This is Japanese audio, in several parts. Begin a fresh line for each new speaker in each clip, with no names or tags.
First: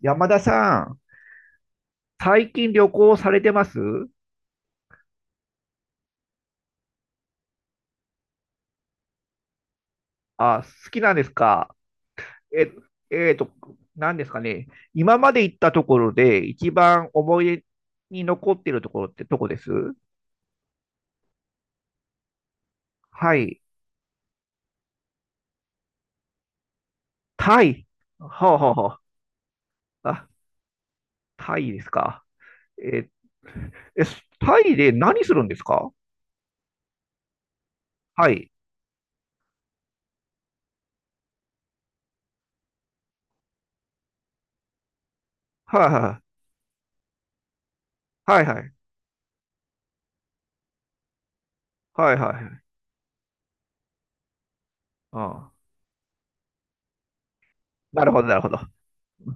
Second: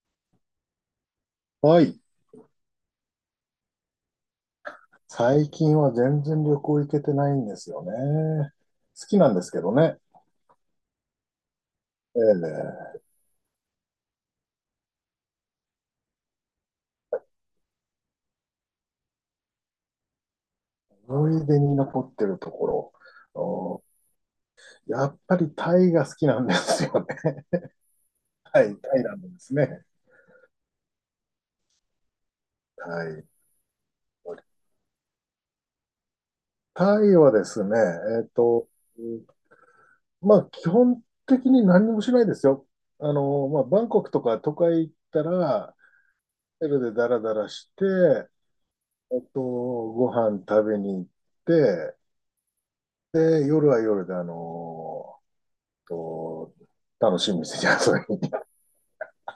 山田さん、
はい。
最近旅行されてます？
最近は全然旅行行けてないんですよね。好きなんですけどね。
好きなんですか？え、
ええ。
えーと、何ですかね。今まで行ったところで一番思い出に残っているところってどこです？
思い出に残ってるとこ
はい。
ろ。うん、やっぱりタイが好きなんですよね。
タイ。はあ、
は
はあ
い、タ
は
イなんですね。
あ、タイですか。
タ
え、
イ。
え、タイで何するんですか？
タイはですね、えっ
はい。
と、うん、まあ、基本的に何もしないですよ。まあ、バンコクとか都会行ったら、
はいはい。
ホテルでダラダラして、
はいはい。
ご飯食べに行って、
はいはい。
で、夜は夜で、あの
ああ、
ーと、楽しみですね、そ
な
れ
る
に。
ほど、なるほど。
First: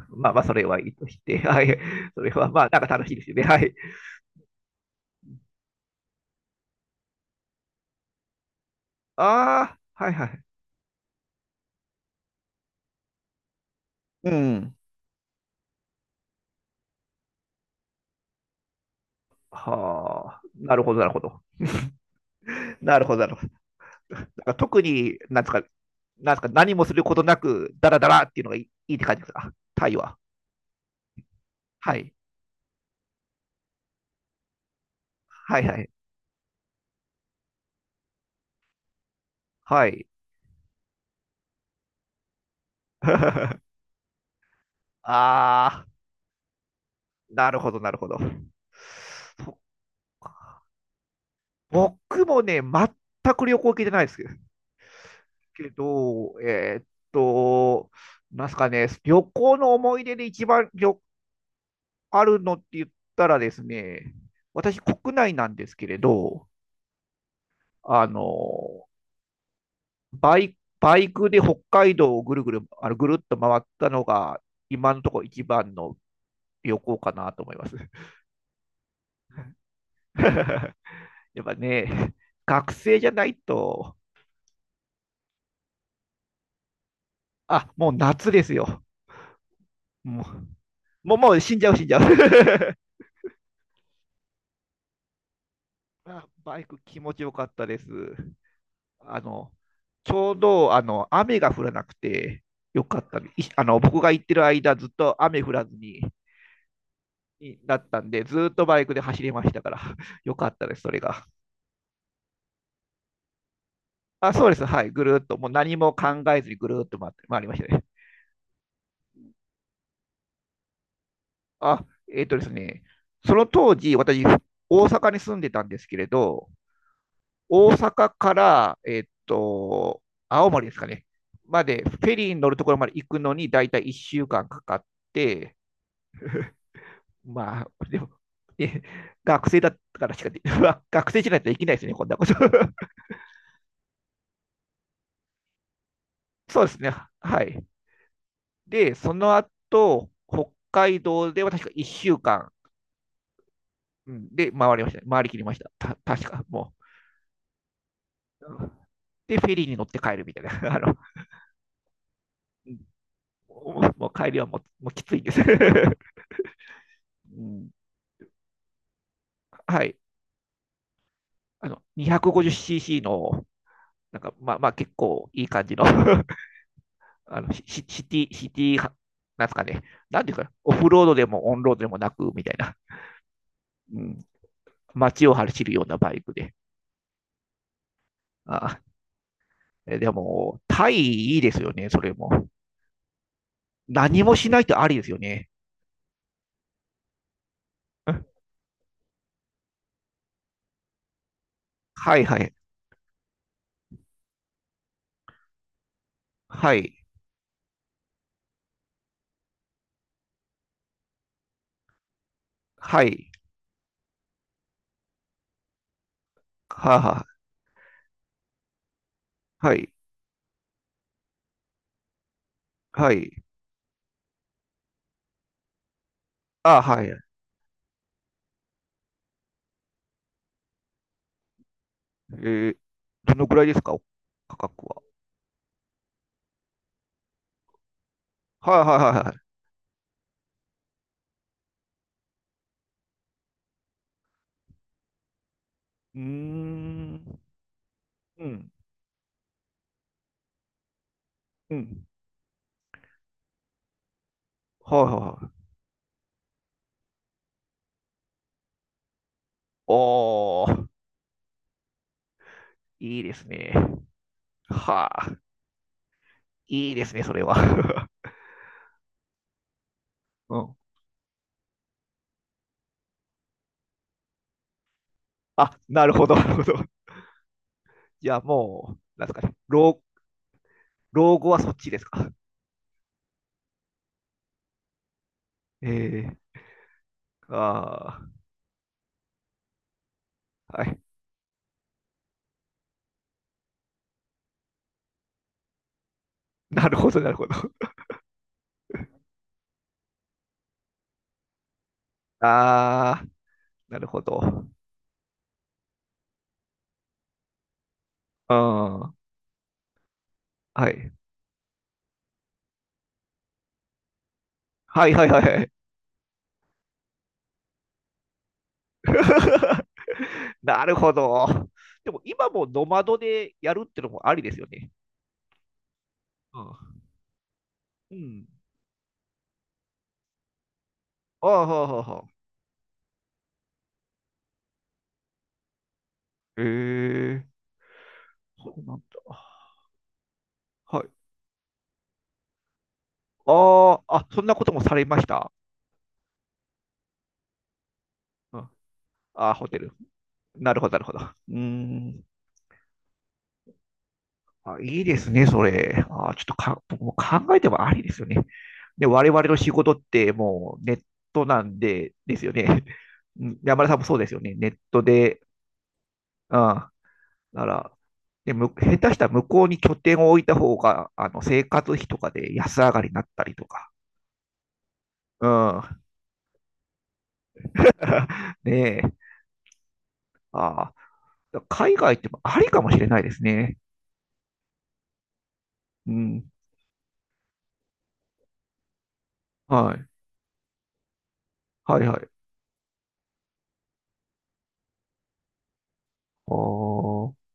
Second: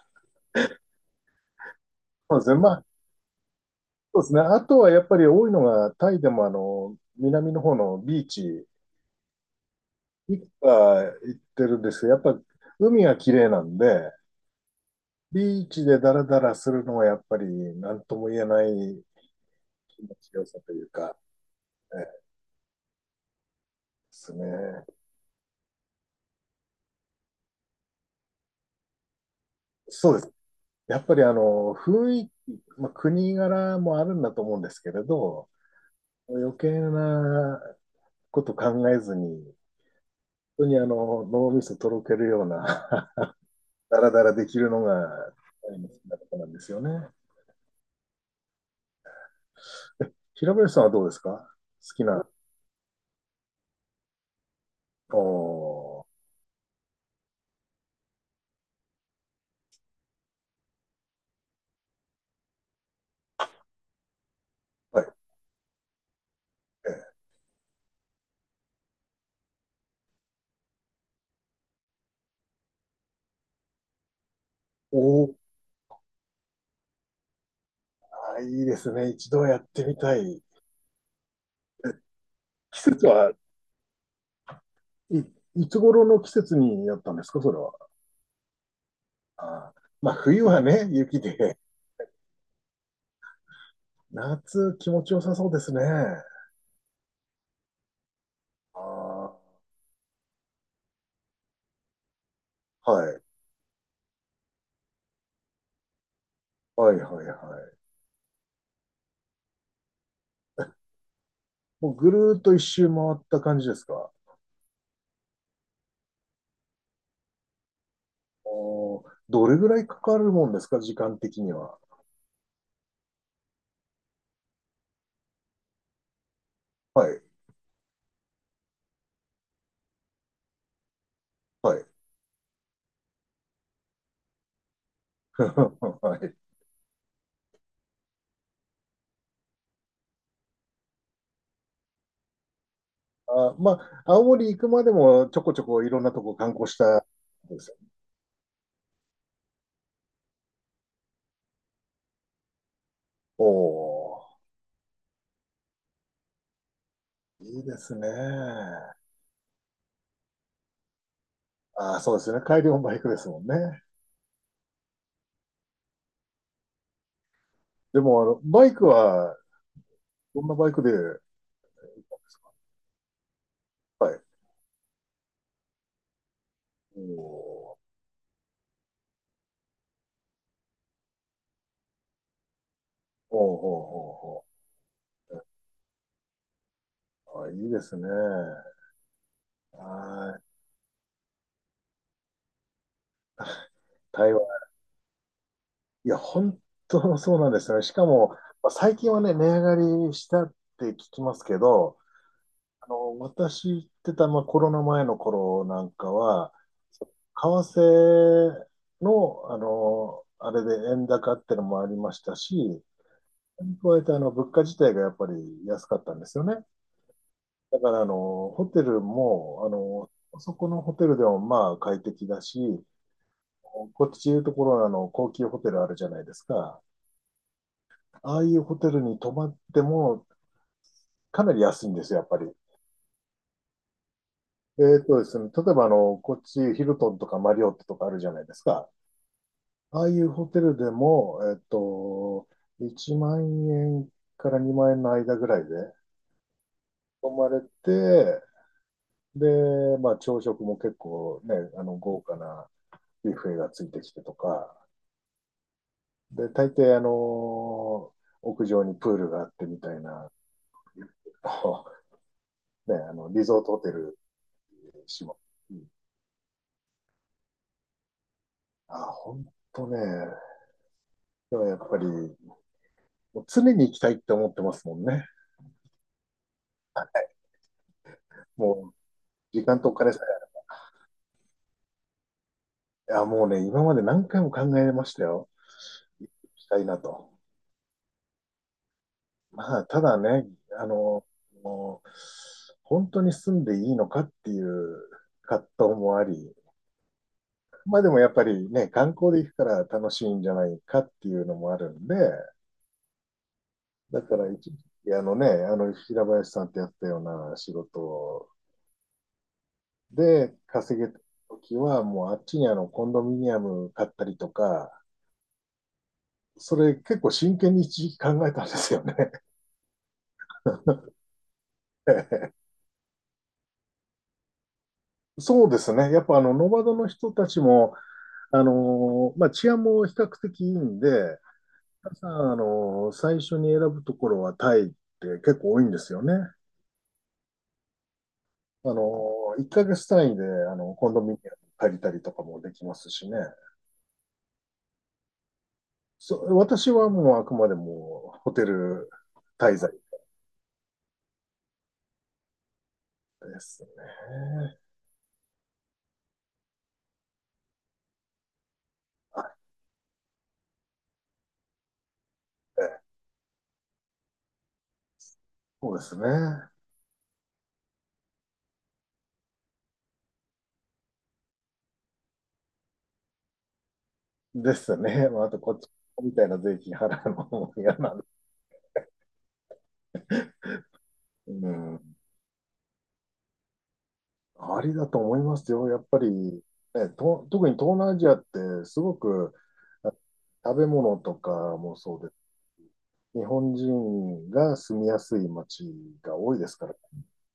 まあまあ、それはいいとして。はい。そ れ
そうで
は
すね。
まあ、
ま
なん
あ、
か楽しいですよね。はい。
そうですね。あとはやっぱり多いのが、タイでも南の方のビーチ、
ああ、はいは
い
い。
くつか行ってるんですけど、やっぱ海が綺麗なんで、
うん。
ビーチでダラダラするのはやっぱり何とも言えない気持ち
はあ、
よさと
なる
いう
ほど、なる
か、
ほど。
で
なるほど、なるほど。だか
す
ら特
ね。
に、なんですか、何もすることなく、ダラダラっていうのがいい、いいって感じですか、タイ
そ
は。
うです。やっぱり
は
雰
い。
囲気、まあ、国柄もあるんだと思うんですけれど、
はいはい。
余計なこと考えずに
はい。
当に脳みそとろけるような ダラダラできるのがあ
あ
の
あ、
好きなとことなんですよね。
なるほど、なるほど。そっ
平
か。
林さんはどうですか？好きな。
僕もね、全く旅行行けてないですけど、け
お
どえーっと、なんすかね、旅行の思い出で一番旅あるのって言ったらですね、私、
はい。
国内なんですけれど、あの、バイクで北海道をぐるぐる、あのぐるっと回ったのが、今のところ
お
一番の旅行かなと思います。
いいですね。一度やってみたい。
やっぱね、学
季
生
節
じゃな
は
いと、
い、いつ頃の季節にやったんですかそれ
あ、
は？
もう夏ですよ。
あまあ、
も
冬はね、
う、もう、
雪
もう死
で。
んじゃう、死んじゃう。
夏、気持ちよさそうですね。
バイク気持ちよかったです。あ
あ、
の、ちょうど、あの、雨が降らなくてよかったね。あの、僕が行ってる間、ずっと雨降らずに、
はいはいはいは
になっ
い。
たんで、ずーっとバイクで走れましたから、よかったです、それが。
もうぐるーっと一周回った感じですか？
あ、そうです、はい、ぐるーっと、もう何も考えずにぐるーっと回って、回りましたね。
どれぐらいかかるもんですか、時間的には？
あ、えっとですね、その当時、私、大阪に住んでたんですけれど、
はい、
大阪から、青森ですかね、ま
は
で、
い。
フェリーに乗るところまで行くのに、だいたい1週間かんかかって、
はい。
まあ、でも、え学生だったからしかで、学生じゃないとできないですね、こんなこと。
あ、まあ、青森行くまでもちょこちょこいろんなとこ 観
そう
光
で
し
すね、
たん
は
で
い。
すよ。
で、その後、北海道では確か1週間うかん
お
で回りましたね、回りきりました、た確か、も
ー、いいですね。
う。で、フェリーに乗って帰るみたいな、あの
あー、そうですね。帰りもバイクですもんね。
もう帰りはもうきついんです。うん。
でも、バイクは、
はい、
どんなバイクで、
あの 250cc の、
は
な
い。
んか、まあまあ結構いい感じのあの、
おー、
シティは、なんですかね、なんていうか、オフロードでもオンロードでもなく、みたいな、
おー、
うん、
お
街を走るようなバイクで。
ー、おー、おーあ、いいですね。
あで
はい。
も、タイいいですよね、それも。何もし
台
ないとありですよね。
いや、本当そうなんですよね。しかも、まあ、最近はね、値上がりしたって聞きますけど、
はいはい、
私行ってた、まあ、コロナ前の頃なんかは、
はい、
為替の、あれで円高ってのもありましたし、
はい、
それに加えて、物価自体がやっぱり安かったんですよね。
はは、
だから、ホテルも、
はい、
そこのホテルでもまあ快適だし、
はい、
こっちでいうところのあの高級ホテルあるじゃないです
ああ
か。
はい。
ああいうホテルに泊まっても、かなり安いんですよ、やっぱり。
ーどのくらいですか、価格は。
ですね、例えばこっち、ヒルトンとかマリオットとかあるじゃないです
はい
か。
はいはいはい。
ああいうホテルでも、1万円から2万円の間ぐらいで
うー
泊
ん、
まれて、
うん、
で、まあ、朝食も結構ね、
うん。
豪華なビュッフェがついてきてとか、
はいはいはい。
で、大抵、屋上にプールがあってみたいな、
おー、
あのね、
いいです
リゾー
ね。
トホテルに
は
し
あ。
も、
いいですね、それは。
あ、ほんね。
うん。
でもやっぱり、もう常に行きたいって思ってますもんね。
あ、なるほど、なるほど。じゃあ
もう、
もう、なんですかね。
時間とお金さ
老後はそっちですか？
え。いや、もうね、今まで何回も考えましたよ。行
ええ
きたいなと。
ーあ
まあ、ただね、
あ、は
あ
い。
の、もう、本当に住んでいいのかっていう葛藤もあり、
なるほど、なるほど。
まあでもやっぱりね、観光で行くから楽しいんじゃないかっていうのもあるんで、
ああ、なる
だ
ほ
か
ど。
ら一時期あの平林さんってやったような仕事
うん。は
で、稼げ
い。
た時は、もうあっちにコンドミニアム買ったりとか、
はいはいはいはい。
それ結構真剣に一時期考えたんですよね。
なるほど。でも今 もノマドでやるってのもありですよね。
そうですね。やっぱ
う
ノマ
ん。
ドの人たちも、
うん。
まあ、治安も比較的いいんで、
ああ、はあ、はあ、
皆
はあ。
さん、最初に選ぶところはタイって結構多いんですよね。
ええそうなんだ。
1ヶ月単位で、
はい。
コンドミニアム借りたりとかもできますしね。
ああ、あ、そんなこともされました？
私はもうあくまでもホ
うん。
テ
あ
ル
あ、ホ
滞
テ
在
ル。なるほど、なるほど。うーん。
ですね。
あ、いいですね、それ。あ、ちょっとか、僕も考えてもありですよね。で、我々の仕事ってもうネットなんで、ですよね。うん。山田さんもそうですよね。ネットで、
そうです
うん。
ね。
なら、で、下手したら向こうに拠点を置いた方が、あの、生活費とかで安上がりになったりとか。
ですね。まあ、
う
あと、こっち
ん。
みたいな税金払うのも嫌なんで。
ねえ。あ
う
あ、海外
ん。
ってもありかもしれないですね。
ありだと思いますよ。やっ
う
ぱり
ん。
ね、特に東南アジアってすごく
はい。
あ食べ物とかも
はいは
そう
い。
です。日本人が住みやすい街が
あ
多いですから。
あ。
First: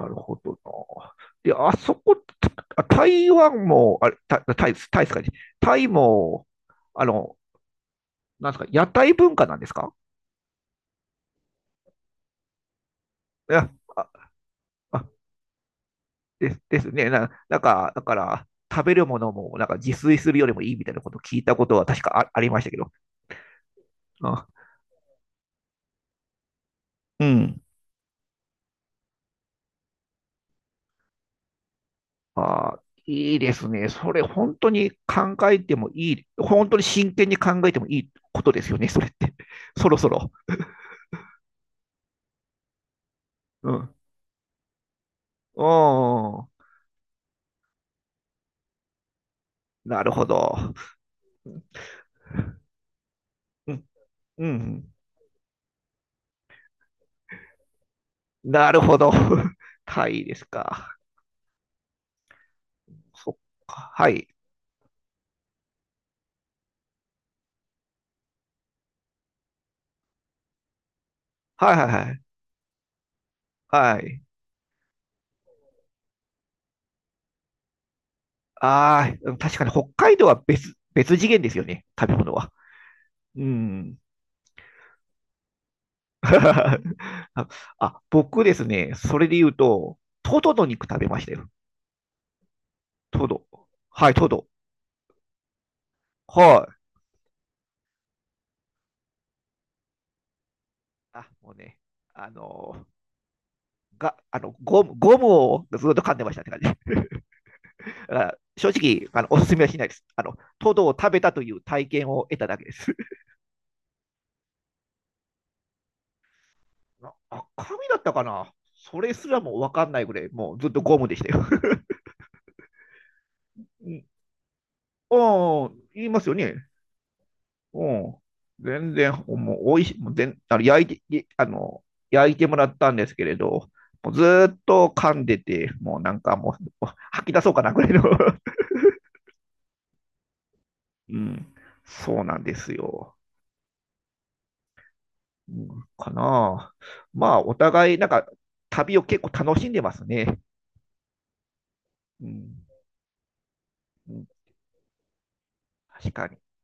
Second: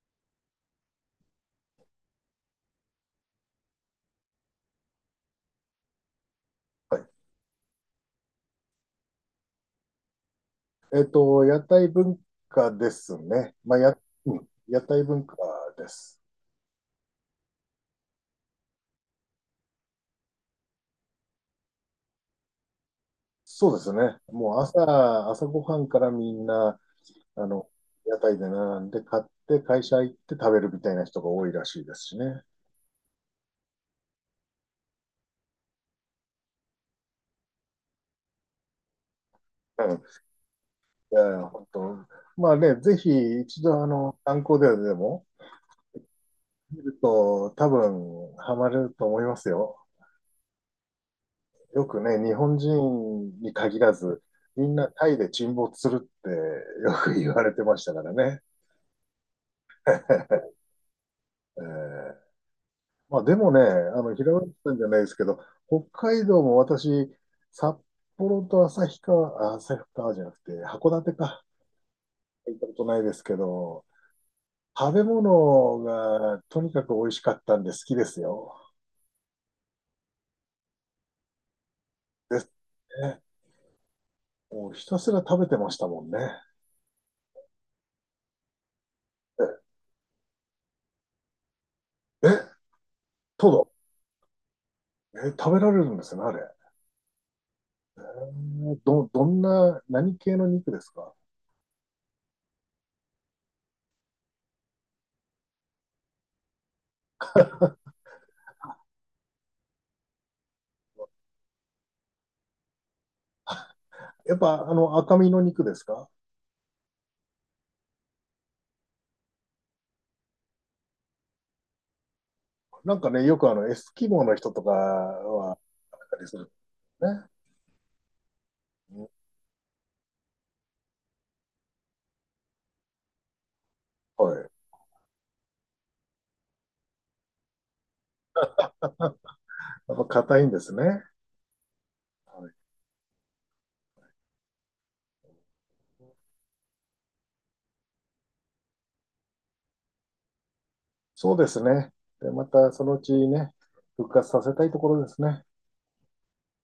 なるほどな。で、あそこ、台湾も、あれ、タイですタイですかね。タイも、
はい。
あの、なんですか、屋台文化なんですか？
屋台文化です
い
ね。
や、
まあ、
あ、
うん、屋台
あ、
文化です。
ですね。なんか、だから、食べるものも、なんか自炊するよりもいいみたいなことを聞いたことは確かありましたけど。
そうですね。
あ、
もう朝ごはんからみんな、
う
あ
ん。
の、屋台で並んで買って会社行って食べるみたいな人が多いらしいですしね。
あー、いいですね。それ、本当に考えてもいい、本当に真剣に考えてもいいことですよね、それって。
う
そろ
ん。
そろ。
いや本当。まあね、ぜひ一
う
度
ん。
観光ででも
うん。
見ると多分ハマれると思いますよ。
なるほど。
よくね、日本人に
う
限
ん、
らず、
う
みんな
ん。
タイで沈没するってよく言われてましたからね。
なるほど。タイです か。
えーまあ
そっ
でもね、
か。はい。
平林さんじゃないですけど、北海道も私、札幌と旭川、あ、旭川じゃなくて、函館か、
はいはいはい。
行ったことないですけど、
はい。
食べ物がとにかく美味しかったんで好きですよ。
ああ、うん。確かに北海道は別次元ですよね。食べ物
で
は。
すね。
うん。
もうひたすら食べてましたもんね。
あ、僕ですね、それで
え、
言うと、トドの肉食べましたよ。
え、
トド。
トド。
はい、トド。
え、食べられるんですね、あれ。
はい。
どんな、何系の肉ですか？
あ、もうね、あのあの、ゴムをずっと噛んでましたって感じ。だから正直、あの、おすすめはしないです。あの、トドを食べたという体験を得ただけです。
やっぱ、赤身の肉ですか？
赤身だったかなそれすらも分かんないぐらい、もうずっとゴムでしたよ。
なんかね、よくエ
う
ス
ん、
キモの人とかは、
言い
あ
ます
れ
よ
する
ね。
ね。
うん。全然、もう、おいしい、もう全、あの、焼いて、いあの、焼いてもらったんですけれど、もうず
は
ー
い。
っと噛んでて、もうなんかもう、吐き出そうかなぐらいの。
やっぱ硬いんですね。
うん。そうなんですよ。うん、かなあ。まあ、お互い、なんか、旅を結構楽しんでますね。
そうですね。
う
で、ま
ん。
たそのうちね、復
うん
活させたいところですね。
確かに。